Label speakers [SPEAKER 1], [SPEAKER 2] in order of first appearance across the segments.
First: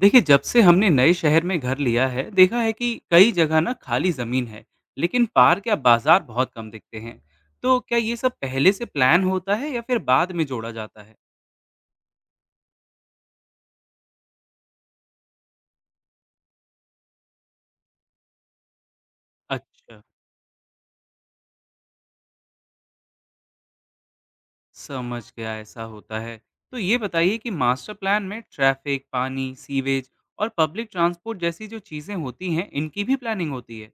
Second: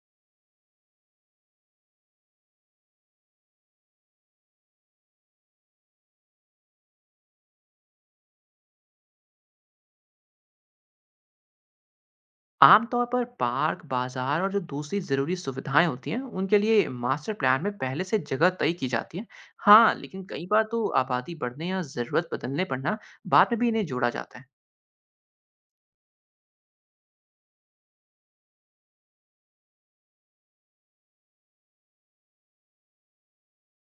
[SPEAKER 1] देखिए, जब से हमने नए शहर में घर लिया है, देखा है कि कई जगह ना खाली जमीन है, लेकिन पार्क या बाजार बहुत कम दिखते हैं। तो क्या ये सब पहले से प्लान होता है या फिर बाद में जोड़ा जाता है।
[SPEAKER 2] आमतौर पर पार्क, बाजार और जो दूसरी ज़रूरी सुविधाएं होती हैं, उनके लिए मास्टर प्लान में पहले से जगह तय की जाती है। हाँ,
[SPEAKER 1] अच्छा।
[SPEAKER 2] लेकिन कई बार तो आबादी बढ़ने या ज़रूरत बदलने पर ना बाद में भी इन्हें जोड़ा जाता है।
[SPEAKER 1] समझ गया, ऐसा होता है। तो ये बताइए कि मास्टर प्लान में ट्रैफिक, पानी, सीवेज और पब्लिक ट्रांसपोर्ट जैसी जो चीजें होती हैं, इनकी भी प्लानिंग होती है।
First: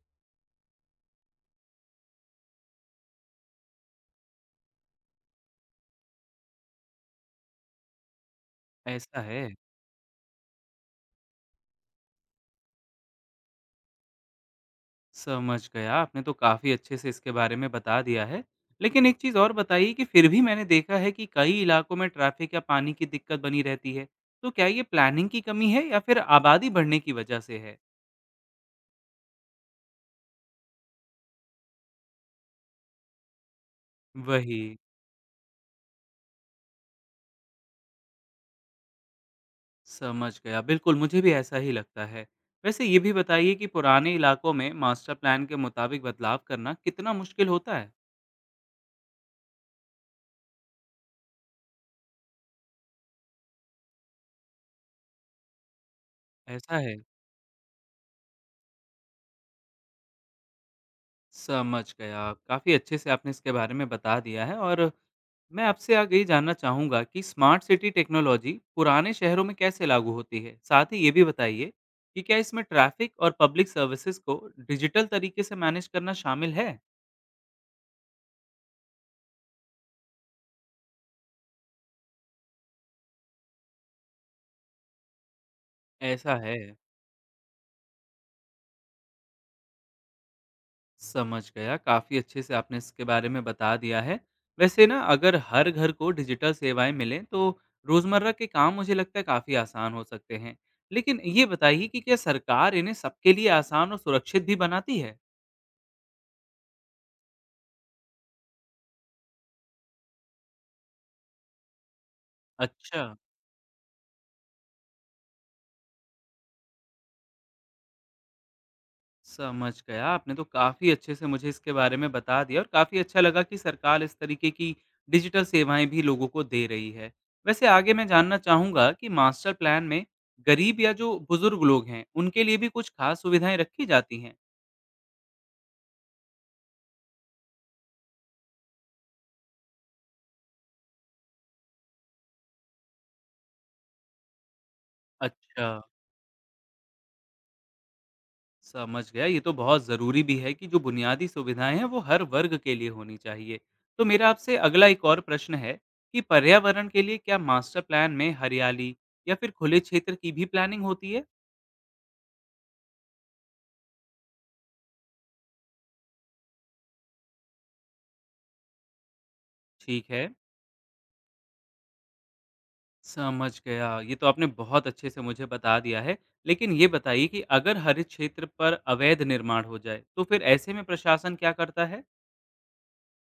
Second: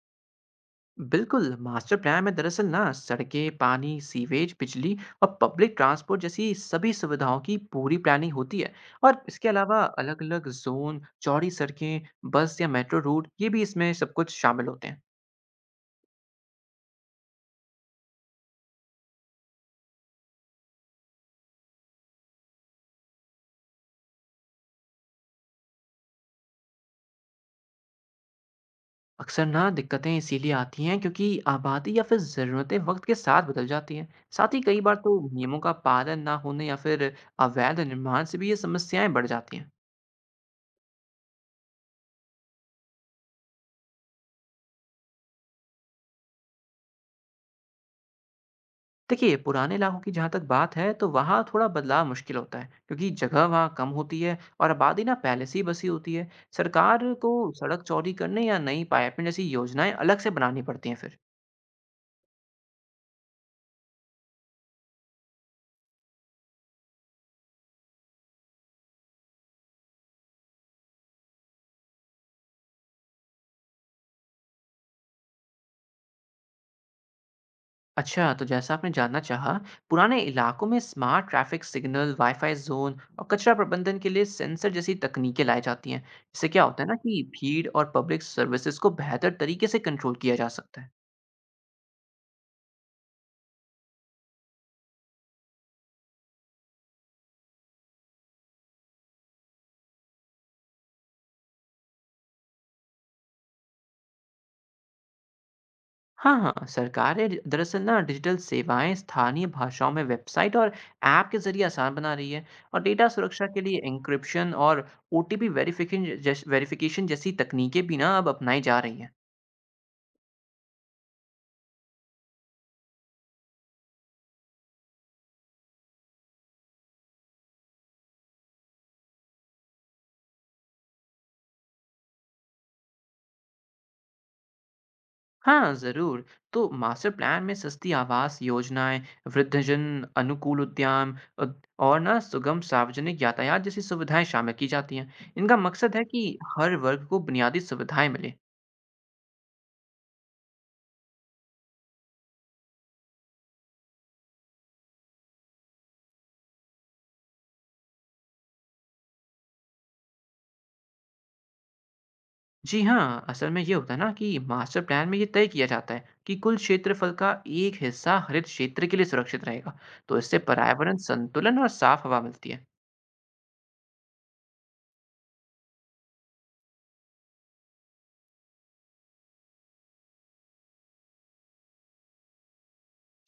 [SPEAKER 2] बिल्कुल, मास्टर प्लान में दरअसल ना सड़कें, पानी, सीवेज, बिजली और पब्लिक ट्रांसपोर्ट जैसी सभी सुविधाओं की पूरी प्लानिंग होती है।
[SPEAKER 1] ऐसा
[SPEAKER 2] और इसके
[SPEAKER 1] है।
[SPEAKER 2] अलावा अलग-अलग जोन, चौड़ी सड़कें, बस या मेट्रो रूट ये भी इसमें सब कुछ शामिल होते हैं।
[SPEAKER 1] समझ गया, आपने तो काफ़ी अच्छे से इसके बारे में बता दिया है। लेकिन एक चीज़ और बताइए कि फिर भी मैंने देखा है कि कई इलाकों में ट्रैफ़िक या पानी की दिक्कत बनी रहती है। तो क्या ये प्लानिंग की कमी है या फिर आबादी बढ़ने की वजह से है?
[SPEAKER 2] अक्सर ना दिक्कतें इसीलिए आती हैं क्योंकि आबादी या फिर ज़रूरतें वक्त के साथ बदल जाती हैं। साथ ही
[SPEAKER 1] वही।
[SPEAKER 2] कई बार तो नियमों का पालन ना होने या फिर अवैध निर्माण से भी ये समस्याएं बढ़ जाती हैं।
[SPEAKER 1] समझ गया। बिल्कुल, मुझे भी ऐसा ही लगता है। वैसे ये भी बताइए कि पुराने इलाकों में मास्टर प्लान के मुताबिक बदलाव करना कितना मुश्किल होता है?
[SPEAKER 2] देखिए पुराने इलाकों की जहाँ तक बात है तो वहाँ थोड़ा बदलाव मुश्किल होता है क्योंकि जगह वहाँ कम होती है और आबादी ना पहले से ही बसी होती है।
[SPEAKER 1] ऐसा है।
[SPEAKER 2] सरकार को सड़क चौड़ी करने या नई पाइपलाइन जैसी योजनाएं अलग से बनानी पड़ती हैं फिर।
[SPEAKER 1] समझ गया। काफ़ी अच्छे से आपने इसके बारे में बता दिया है, और मैं आपसे आगे ये जानना चाहूँगा कि स्मार्ट सिटी टेक्नोलॉजी पुराने शहरों में कैसे लागू होती है? साथ ही ये भी बताइए कि क्या इसमें ट्रैफ़िक और पब्लिक सर्विसेज़ को डिजिटल तरीके से मैनेज करना शामिल है?
[SPEAKER 2] अच्छा, तो जैसा आपने जानना चाहा, पुराने इलाकों में smart traffic signal, wifi zone और कचरा प्रबंधन के लिए सेंसर जैसी तकनीकें लाई जाती हैं।
[SPEAKER 1] ऐसा
[SPEAKER 2] इससे
[SPEAKER 1] है।
[SPEAKER 2] क्या होता है ना कि भीड़ और पब्लिक सर्विसेज को बेहतर तरीके से कंट्रोल किया जा सकता है।
[SPEAKER 1] समझ गया। काफ़ी अच्छे से आपने इसके बारे में बता दिया है। वैसे ना, अगर हर घर को डिजिटल सेवाएँ मिलें, तो रोज़मर्रा के काम मुझे लगता है काफ़ी आसान हो सकते हैं। लेकिन ये बताइए कि क्या सरकार इन्हें सबके लिए आसान और सुरक्षित भी बनाती है?
[SPEAKER 2] हाँ, हाँ, सरकारें दरअसल ना डिजिटल सेवाएं स्थानीय भाषाओं में वेबसाइट और ऐप के जरिए आसान बना रही है। और
[SPEAKER 1] अच्छा।
[SPEAKER 2] डेटा सुरक्षा के लिए एन्क्रिप्शन और ओटीपी वेरिफिकेशन वेरिफिकेशन जैसी तकनीकें भी ना अब अपनाई जा रही हैं।
[SPEAKER 1] समझ गया। आपने तो काफ़ी अच्छे से मुझे इसके बारे में बता दिया, और काफ़ी अच्छा लगा कि सरकार इस तरीके की डिजिटल सेवाएँ भी लोगों को दे रही है। वैसे आगे मैं जानना चाहूँगा कि मास्टर प्लान में गरीब या जो बुज़ुर्ग लोग हैं, उनके लिए भी कुछ ख़ास सुविधाएँ रखी जाती हैं?
[SPEAKER 2] हाँ, ज़रूर। तो मास्टर प्लान में सस्ती आवास योजनाएँ, वृद्धजन अनुकूल उद्यान, और ना सुगम सार्वजनिक यातायात जैसी सुविधाएँ शामिल की जाती हैं। इनका
[SPEAKER 1] अच्छा।
[SPEAKER 2] मकसद है कि हर वर्ग को बुनियादी सुविधाएँ मिलें।
[SPEAKER 1] समझ गया। ये तो बहुत ज़रूरी भी है कि जो बुनियादी सुविधाएँ हैं, वो हर वर्ग के लिए होनी चाहिए। तो मेरा आपसे अगला एक और प्रश्न है कि पर्यावरण के लिए क्या मास्टर प्लान में हरियाली या फिर खुले क्षेत्र की भी प्लानिंग होती है?
[SPEAKER 2] जी हाँ, असल में ये होता है ना कि मास्टर प्लान में ये तय किया जाता है कि कुल क्षेत्रफल का एक हिस्सा हरित क्षेत्र के लिए सुरक्षित रहेगा।
[SPEAKER 1] ठीक
[SPEAKER 2] तो
[SPEAKER 1] है।
[SPEAKER 2] इससे पर्यावरण संतुलन और साफ हवा मिलती है।
[SPEAKER 1] समझ गया। ये तो आपने बहुत अच्छे से मुझे बता दिया है। लेकिन ये बताइए कि अगर हरित क्षेत्र पर अवैध निर्माण हो जाए, तो फिर ऐसे में प्रशासन क्या करता है?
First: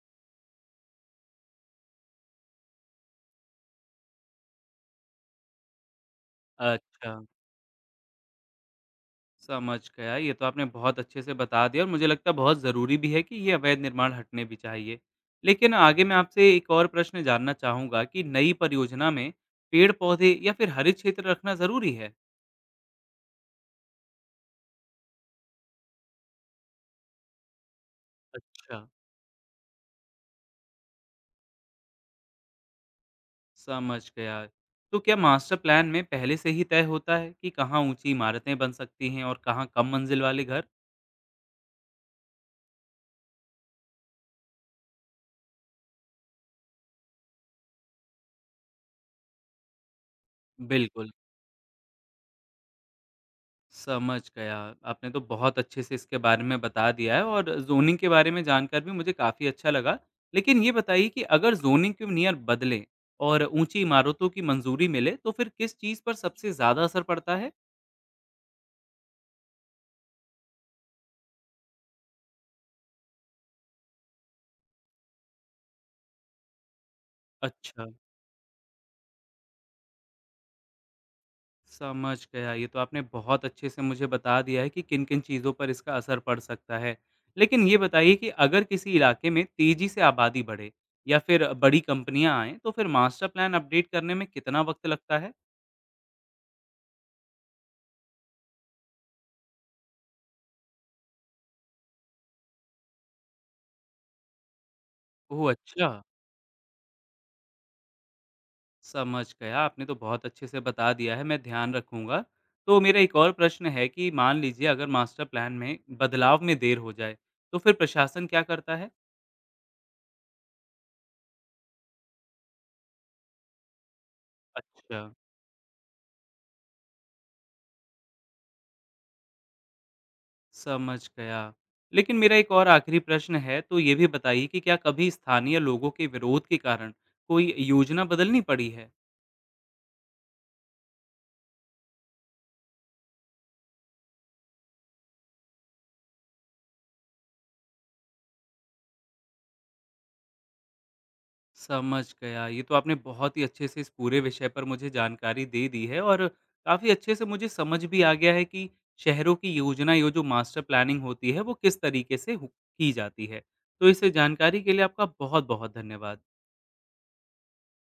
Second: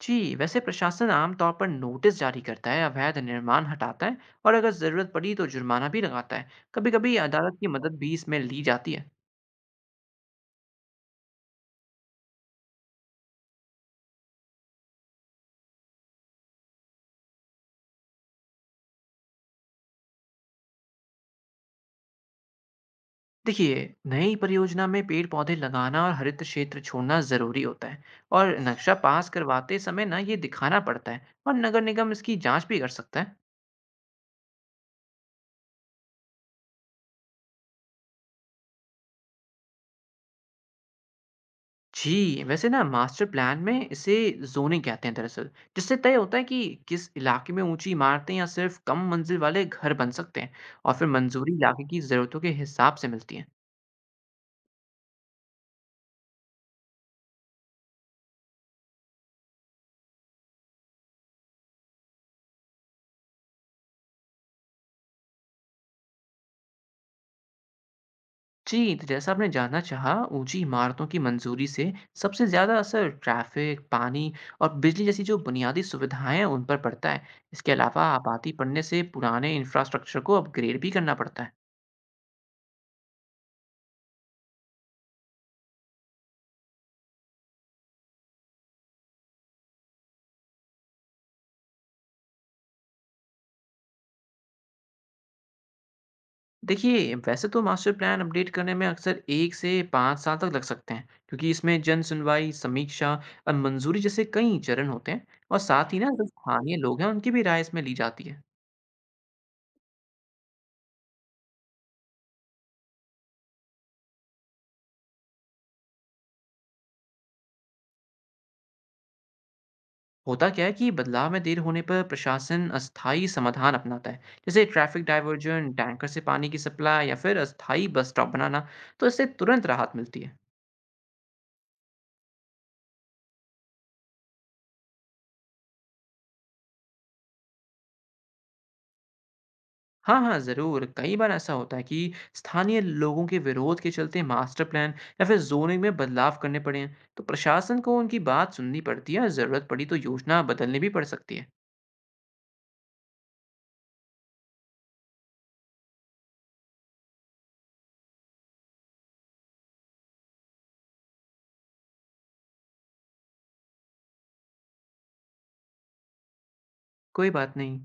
[SPEAKER 2] जी, वैसे प्रशासन आमतौर पर नोटिस जारी करता है, अवैध निर्माण हटाता है और अगर ज़रूरत पड़ी तो जुर्माना भी लगाता है। कभी-कभी
[SPEAKER 1] अच्छा।
[SPEAKER 2] अदालत की मदद भी इसमें ली जाती है।
[SPEAKER 1] समझ गया। ये तो आपने बहुत अच्छे से बता दिया, और मुझे लगता है बहुत ज़रूरी भी है कि ये अवैध निर्माण हटने भी चाहिए। लेकिन आगे मैं आपसे एक और प्रश्न जानना चाहूँगा कि नई परियोजना में पेड़-पौधे या फिर हरित क्षेत्र रखना ज़रूरी है?
[SPEAKER 2] देखिए, नई परियोजना में पेड़-पौधे लगाना और हरित क्षेत्र छोड़ना ज़रूरी होता है और
[SPEAKER 1] अच्छा।
[SPEAKER 2] नक्शा पास करवाते समय ना ये दिखाना पड़ता है और नगर निगम इसकी जांच भी कर सकता है।
[SPEAKER 1] समझ गया। तो क्या मास्टर प्लान में पहले से ही तय होता है कि कहाँ ऊँची इमारतें बन सकती हैं और कहाँ कम मंजिल वाले घर?
[SPEAKER 2] जी, वैसे ना मास्टर प्लान में इसे ज़ोनिंग कहते हैं दरअसल, जिससे तय होता है कि किस इलाके में ऊंची इमारतें या सिर्फ कम मंजिल वाले घर बन सकते हैं और फिर
[SPEAKER 1] बिल्कुल।
[SPEAKER 2] मंजूरी इलाके की ज़रूरतों के हिसाब से मिलती है।
[SPEAKER 1] समझ गया। आपने तो बहुत अच्छे से इसके बारे में बता दिया है, और ज़ोनिंग के बारे में जानकर भी मुझे काफ़ी अच्छा लगा। लेकिन ये बताइए कि अगर ज़ोनिंग के नियर बदलें और ऊँची इमारतों की मंजूरी मिले, तो फिर किस चीज़ पर सबसे ज़्यादा असर पड़ता है?
[SPEAKER 2] जी, तो जैसा आपने जानना चाहा, ऊंची इमारतों की मंजूरी से सबसे ज़्यादा असर ट्रैफिक, पानी और बिजली जैसी जो बुनियादी सुविधाएं हैं उन पर पड़ता है। इसके
[SPEAKER 1] अच्छा।
[SPEAKER 2] अलावा आबादी बढ़ने से पुराने इंफ्रास्ट्रक्चर को अपग्रेड भी करना पड़ता है।
[SPEAKER 1] समझ गया। ये तो आपने बहुत अच्छे से मुझे बता दिया है कि किन-किन चीज़ों पर इसका असर पड़ सकता है। लेकिन ये बताइए कि अगर किसी इलाके में तेज़ी से आबादी बढ़े या फिर बड़ी कंपनियाँ आएँ, तो फिर मास्टर प्लान अपडेट करने में कितना वक़्त लगता है?
[SPEAKER 2] देखिए वैसे तो मास्टर प्लान अपडेट करने में अक्सर 1 से 5 साल तक लग सकते हैं क्योंकि इसमें जन सुनवाई समीक्षा और मंजूरी जैसे कई चरण होते हैं
[SPEAKER 1] ओह!
[SPEAKER 2] और
[SPEAKER 1] अच्छा।
[SPEAKER 2] साथ ही ना जो स्थानीय लोग हैं उनकी भी राय इसमें ली जाती है।
[SPEAKER 1] समझ गया। आपने तो बहुत अच्छे से बता दिया है, मैं ध्यान रखूँगा। तो मेरा एक और प्रश्न है कि मान लीजिए अगर मास्टर प्लान में बदलाव में देर हो जाए, तो फिर प्रशासन क्या करता है?
[SPEAKER 2] होता क्या है कि बदलाव में देर होने पर प्रशासन अस्थायी समाधान अपनाता है जैसे
[SPEAKER 1] अच्छा।
[SPEAKER 2] ट्रैफिक डाइवर्जन, टैंकर से पानी की सप्लाई या फिर अस्थायी बस स्टॉप बनाना। तो इससे तुरंत राहत मिलती है।
[SPEAKER 1] समझ गया। लेकिन मेरा एक और आखिरी प्रश्न है, तो ये भी बताइए कि क्या कभी स्थानीय लोगों के विरोध के कारण कोई योजना बदलनी पड़ी है?
[SPEAKER 2] हाँ, हाँ, ज़रूर। कई बार ऐसा होता है कि स्थानीय लोगों के विरोध के चलते मास्टर प्लान या फिर ज़ोनिंग में बदलाव करने पड़े हैं। तो प्रशासन को उनकी बात सुननी पड़ती है और ज़रूरत पड़ी तो योजना बदलनी भी पड़ सकती है।
[SPEAKER 1] समझ गया। ये तो आपने बहुत ही अच्छे से इस पूरे विषय पर मुझे जानकारी दे दी है, और काफ़ी अच्छे से मुझे समझ भी आ गया है कि शहरों की योजना, ये जो मास्टर प्लानिंग होती है, वो किस तरीके से हु की जाती है। तो इस जानकारी के लिए आपका बहुत-बहुत धन्यवाद।
[SPEAKER 2] कोई बात नहीं।